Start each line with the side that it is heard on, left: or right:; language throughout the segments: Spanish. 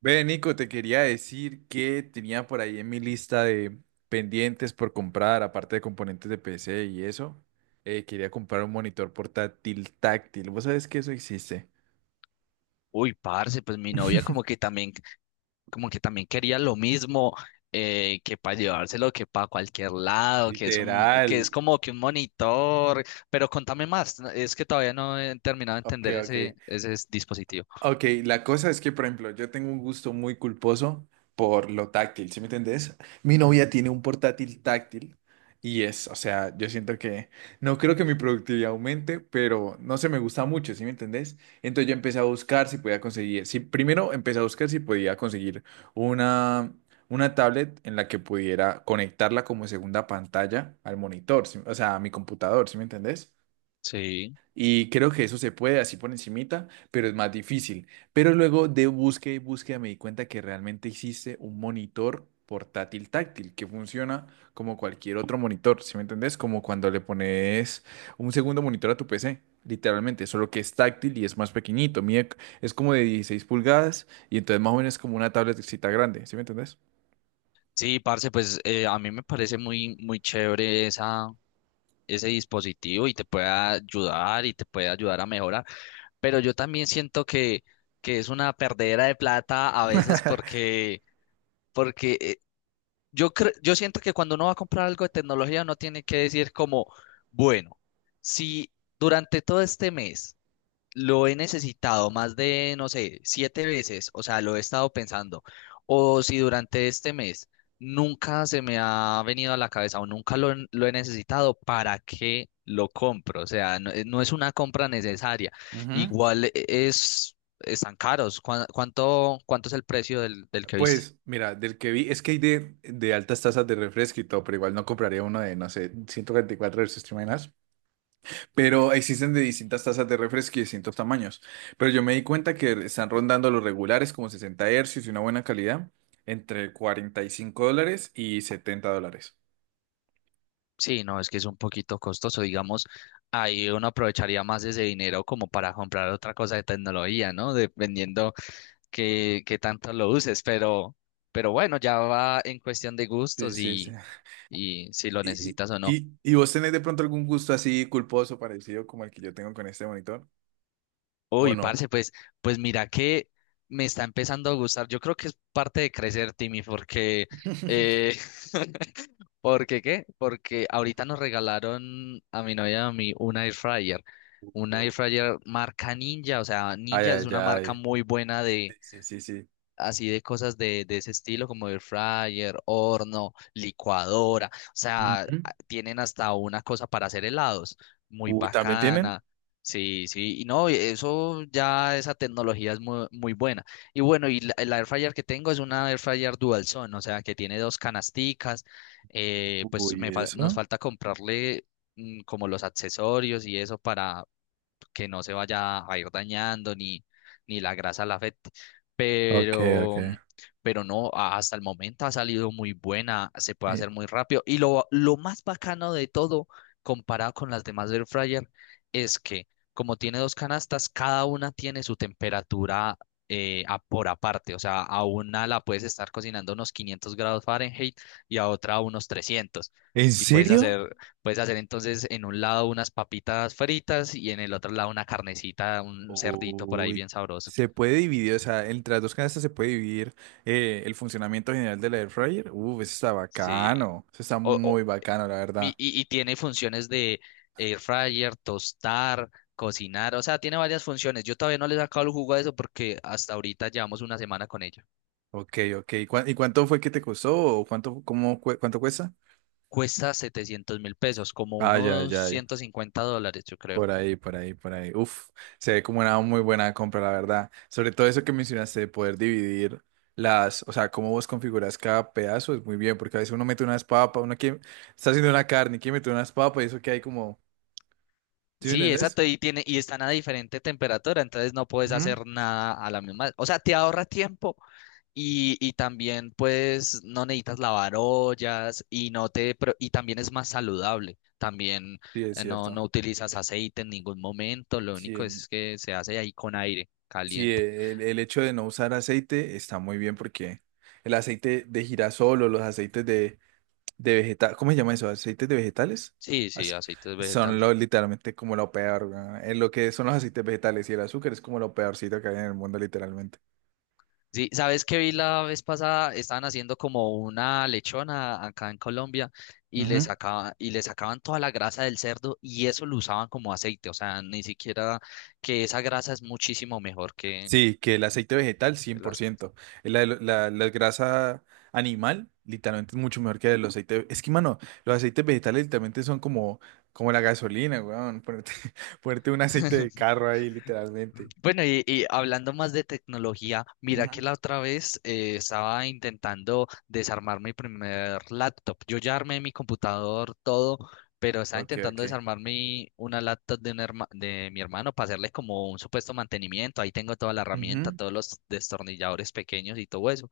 right: Ve, Nico, te quería decir que tenía por ahí en mi lista de pendientes por comprar, aparte de componentes de PC y eso, quería comprar un monitor portátil táctil. ¿Vos sabés que eso existe?
left: Uy, parce, pues mi novia como que también, como que también quería lo mismo, que para llevárselo, que para cualquier lado, que
right: Literal.
left: es como que un monitor, pero contame más, no, es que todavía no he terminado de
right: Ok,
left: entender
right: ok.
left: dispositivo.
right: Ok, la cosa es que, por ejemplo, yo tengo un gusto muy culposo por lo táctil, ¿sí me entendés? Mi novia tiene un portátil táctil y es, o sea, yo siento que no creo que mi productividad aumente, pero no se me gusta mucho, ¿sí me entendés? Entonces yo empecé a buscar si podía conseguir, si primero empecé a buscar si podía conseguir una, una tablet en la que pudiera conectarla como segunda pantalla al monitor, ¿sí? O sea, a mi computador, ¿sí me entendés?
left: Sí,
right: Y creo que eso se puede así por encimita, pero es más difícil. Pero luego de búsqueda y búsqueda me di cuenta que realmente existe un monitor portátil táctil que funciona como cualquier otro monitor, ¿sí me entendés? Como cuando le pones un segundo monitor a tu PC, literalmente, solo que es táctil y es más pequeñito. Mide, es como de 16 pulgadas y entonces más o menos es como una tabletcita grande, ¿sí me entendés?
left: sí, parce, pues a mí me parece muy chévere ese dispositivo y te puede ayudar a mejorar, pero yo también que es una perdera de plata a veces porque yo siento que cuando uno va a comprar algo de tecnología, uno tiene que decir como, bueno, si durante todo este mes lo he necesitado más de, no sé, 7 veces, o sea, lo he estado pensando, o si durante este mes nunca se me ha venido a la cabeza o nunca lo he necesitado, ¿para qué lo compro? O sea, no, no es una compra necesaria.
right: Ujú.
left: Igual están caros. ¿ cuánto es el precio del que viste?
right: Pues, mira, del que vi, es que hay de altas tasas de refresco y todo, pero igual no compraría uno de, no sé, 144 versus Trimanas. Pero existen de distintas tasas de refresco y distintos tamaños. Pero yo me di cuenta que están rondando los regulares como 60 hercios y una buena calidad, entre $45 y $70.
left: Sí, no, es que es un poquito costoso, digamos, ahí uno aprovecharía más ese dinero como para comprar otra cosa de tecnología, ¿no? Dependiendo qué tanto lo uses, pero bueno, ya va en cuestión de
right: Sí,
left: gustos
right: sí, sí.
left: y si lo
right: ¿Y,
left: necesitas o no.
right: vos tenés de pronto algún gusto así culposo parecido como el que yo tengo con este monitor? ¿O
left: Uy,
right: no?
left: parce, pues, pues mira que me está empezando a gustar, yo creo que es parte de crecer, Timmy, porque eh, ¿Porque qué? Porque ahorita nos regalaron a mi novia y a mí una air fryer. Una air fryer marca Ninja, o sea,
right: Ay,
left: Ninja es
right: ay,
left: una marca
right: ay.
left: muy buena de,
right: Sí, sí, sí. Sí.
left: así de cosas de ese estilo, como air fryer, horno, licuadora, o sea,
right: Ujú.
left: a- tienen hasta una cosa para hacer helados, muy
right: Uy, ¿también tienen?
left: bacana. Sí, sí, y no, eso ya, esa tecnología es muy buena. Y bueno, el air fryer que tengo es una air fryer dual zone, o sea, que tiene dos canasticas, pues
right: Uy,
left: nos
right: eso.
left: falta comprarle como los accesorios y eso para, que no se vaya a ir dañando ni, ni la grasa la afecte.
right: Ok, ok.
left: Pero, pero no, a- hasta el momento ha salido muy buena, se puede
right: Eh,
left: hacer muy rápido. Y lo más bacano de todo, comparado con las demás air fryer, es que como tiene dos canastas, cada una tiene su temperatura a- por aparte. O sea, a una la puedes estar cocinando a unos 500 grados Fahrenheit y a otra a unos 300.
right: ¿En
left: Y puedes
right: serio?
left: hacer Puedes hacer entonces en un lado unas papitas fritas y en el otro lado una carnecita, un cerdito por ahí
right: Uy.
left: bien sabroso.
right: Se puede dividir, o sea, entre las dos canastas se puede dividir el funcionamiento general de la air fryer. Uf, eso está
left: Sí.
right: bacano. Eso está
left: O-
right: muy bacano, la verdad.
left: y tiene funciones de air fryer, tostar, cocinar. O sea, tiene varias funciones. Yo todavía no le he sacado el jugo a eso porque hasta ahorita llevamos una semana con ella.
right: Ok, ok. ¿Cuá- ¿Y cuánto fue que te costó? ¿O cuánto, cómo, cue- cuánto cuesta?
left: Cuesta 700.000 pesos, como
right: Ay, ay,
left: unos
right: ay.
left: $150, yo creo.
right: Por ahí, por ahí, por ahí. Uf, se ve como una muy buena compra, la verdad. Sobre todo eso que mencionaste de poder dividir las, o sea, cómo vos configuras cada pedazo es muy bien, porque a veces uno mete unas papas, uno quiere, está haciendo una carne, quiere meter unas papas y eso que hay como, ¿sí me
left: Sí,
right: entendés?
left: exacto, y tiene, y están a diferente temperatura, entonces no puedes
right: Ujú.
left: hacer nada a la misma. O sea, te ahorra tiempo. Y también pues no necesitas lavar ollas y no te pro- y también es más saludable. También
right: Sí, es
left: no,
right: cierto.
left: no utilizas aceite en ningún momento, lo
right: Sí,
left: único
right: el,
left: es que se hace ahí con aire
right: sí,
left: caliente.
right: el hecho de no usar aceite está muy bien porque el aceite de girasol o los aceites de vegetal, ¿cómo se llama eso? ¿Aceites de vegetales?
left: Sí, sí,
right: Ace-
left: aceite
right: Son
left: vegetal.
right: lo, literalmente como lo peor, weón. Es lo que son los aceites vegetales y el azúcar es como lo peorcito que hay en el mundo, literalmente.
left: Sí, ¿sabes qué vi la vez pasada? Estaban haciendo como una lechona acá en Colombia y
right: Ujú.
left: le sacaban toda la grasa del cerdo y eso lo usaban como aceite. O sea, ni siquiera que esa grasa es muchísimo mejor
right: Sí, que el aceite vegetal,
left: que el aceite.
right: 100%. La grasa animal, literalmente es mucho mejor que el aceite. Es que, mano, los aceites vegetales literalmente son como, como la gasolina, weón. Ponerte, ponerte un aceite de carro ahí, literalmente.
left: Bueno, y hablando más de tecnología, mira que
right: Ujú.
left: la otra vez estaba intentando desarmar mi primer laptop. Yo ya armé mi computador, todo, pero estaba
right: Ok,
left: intentando
right: ok.
left: desarmar una laptop de, de mi hermano para hacerle como un supuesto mantenimiento. Ahí tengo toda la herramienta,
right: Ujú.
left: todos los destornilladores pequeños y todo eso.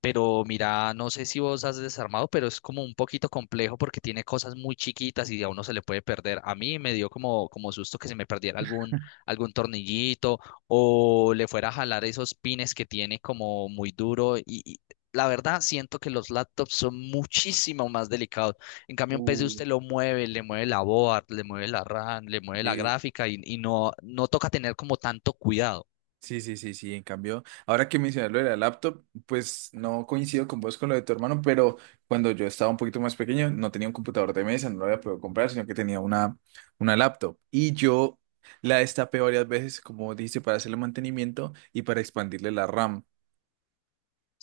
left: Pero mira, no sé si vos has desarmado, pero es como un poquito complejo porque tiene cosas muy chiquitas y a uno se le puede perder. A mí me dio como susto que se me perdiera algún, algún tornillito o le fuera a jalar esos pines que tiene como muy duro. Y la verdad, siento que los laptops son muchísimo más delicados. En cambio, un PC
right: Uh,
left: usted lo mueve, le mueve la board, le mueve la RAM, le mueve la
right: Y
left: gráfica y no, no toca tener como tanto cuidado.
right: sí, sí, sí, sí, en cambio, ahora que mencionas lo de la laptop, pues no coincido con vos con lo de tu hermano, pero cuando yo estaba un poquito más pequeño, no tenía un computador de mesa, no lo había podido comprar, sino que tenía una laptop. Y yo la destapé varias veces, como dijiste, para hacerle mantenimiento y para expandirle la RAM.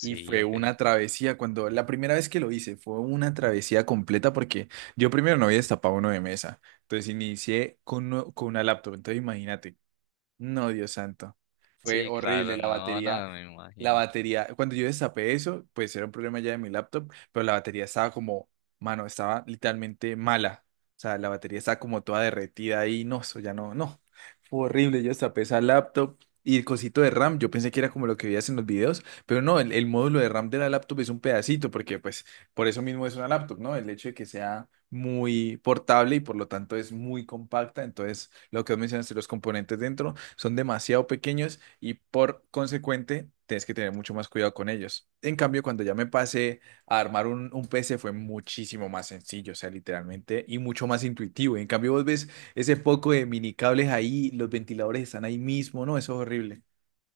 right: Y fue
left: ok.
right: una travesía, cuando la primera vez que lo hice, fue una travesía completa porque yo primero no había destapado uno de mesa, entonces inicié con, uno- con una laptop, entonces imagínate. No, Dios santo. Fue
left: Sí, claro,
right: horrible la
left: no,
right: batería.
left: no me
right: La
left: imagino.
right: batería, cuando yo destapé eso, pues era un problema ya de mi laptop, pero la batería estaba como, mano, estaba literalmente mala. O sea, la batería estaba como toda derretida ahí, no, eso ya no, no. Fue horrible, yo destapé esa laptop y el cosito de RAM, yo pensé que era como lo que veías en los videos, pero no, el módulo de RAM de la laptop es un pedacito, porque pues por eso mismo es una laptop, ¿no? El hecho de que sea muy portable y por lo tanto es muy compacta. Entonces, lo que vos mencionaste, los componentes dentro son demasiado pequeños y por consecuente tienes que tener mucho más cuidado con ellos. En cambio, cuando ya me pasé a armar un PC fue muchísimo más sencillo, o sea, literalmente, y mucho más intuitivo. En cambio, vos ves ese poco de mini cables ahí, los ventiladores están ahí mismo, ¿no? Eso es horrible.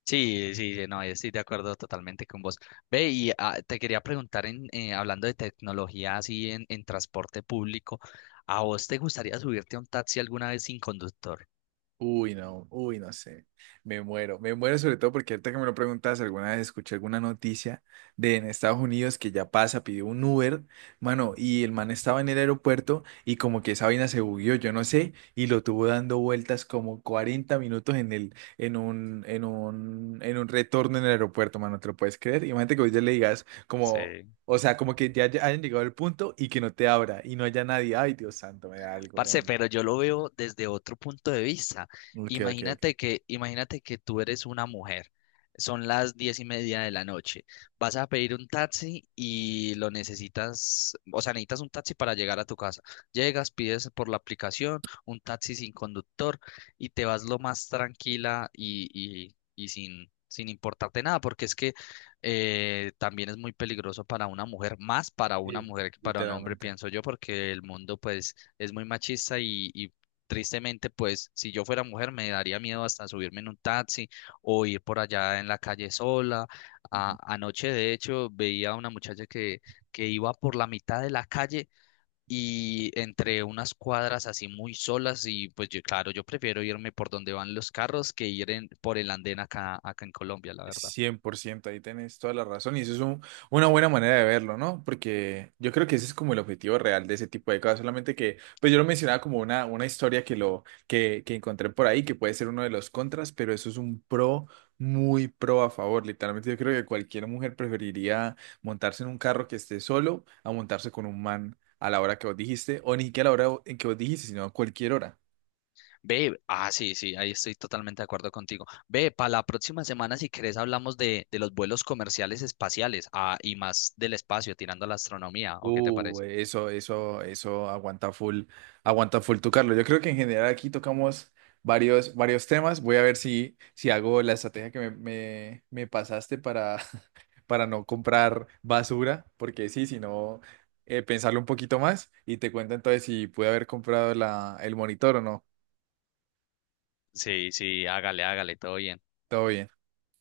left: Sí, sí, sí, no, estoy de acuerdo totalmente con vos. Ve, te quería preguntar, hablando de tecnología así en transporte público, ¿a vos te gustaría subirte a un taxi alguna vez sin conductor?
right: Uy, no sé. Me muero sobre todo porque ahorita que me lo preguntas, alguna vez escuché alguna noticia de en Estados Unidos que ya pasa, pidió un Uber, mano, y el man estaba en el aeropuerto y como que esa vaina se bugueó, yo no sé, y lo tuvo dando vueltas como 40 minutos en el, en un retorno en el aeropuerto, mano, ¿te lo puedes creer? Imagínate que hoy ya le digas como,
left: Sí.
right: o sea, como que ya hayan llegado al punto y que no te abra y no haya nadie. Ay, Dios santo, me da algo,
left: Parce,
right: weón.
left: pero yo lo veo desde otro punto de vista.
right: Ok, ok, ok.
left: Imagínate que tú eres una mujer. Son las 10:30 de la noche. Vas a pedir un taxi y lo necesitas, o sea, necesitas un taxi para llegar a tu casa. Llegas, pides por la aplicación un taxi sin conductor y te vas lo más tranquila y sin importarte nada, porque es que también es muy peligroso para una mujer, más para una
right: Sí.
left: mujer que para un hombre,
right: Literalmente.
left: pienso yo, porque el mundo pues es muy machista y tristemente, pues si yo fuera mujer me daría miedo hasta subirme en un taxi o ir por allá en la calle sola.
right: Ujú.
left: Anoche, de hecho, veía a una muchacha que iba por la mitad de la calle y entre unas cuadras así muy solas y pues yo, claro, yo prefiero irme por donde van los carros que por el andén acá en Colombia, la verdad.
right: Cien por ciento ahí tenés toda la razón y eso es un- una buena manera de verlo, ¿no? Porque yo creo que ese es como el objetivo real de ese tipo de cosas, solamente que, pues yo lo mencionaba como una historia que, lo, que encontré por ahí, que puede ser uno de los contras, pero eso es un pro, muy pro a favor, literalmente yo creo que cualquier mujer preferiría montarse en un carro que esté solo a montarse con un man a la hora que vos dijiste, o ni siquiera a la hora en que vos dijiste, sino a cualquier hora.
left: Ve, ah, sí, sí, ahí estoy totalmente de acuerdo contigo. Ve, para la próxima semana, si querés, hablamos de los vuelos comerciales espaciales, ah, y más del espacio, tirando a la astronomía, ¿o qué te parece?
right: Eso, eso, eso aguanta full tu Carlos. Yo creo que en general aquí tocamos varios, varios temas. Voy a ver si, si hago la estrategia que me pasaste para, para no comprar basura, porque sí, si no, pensarlo un poquito más y te cuento entonces si pude haber comprado la, el monitor o no.
left: Sí, sí, hágale, hágale, todo bien.
right: Todo bien.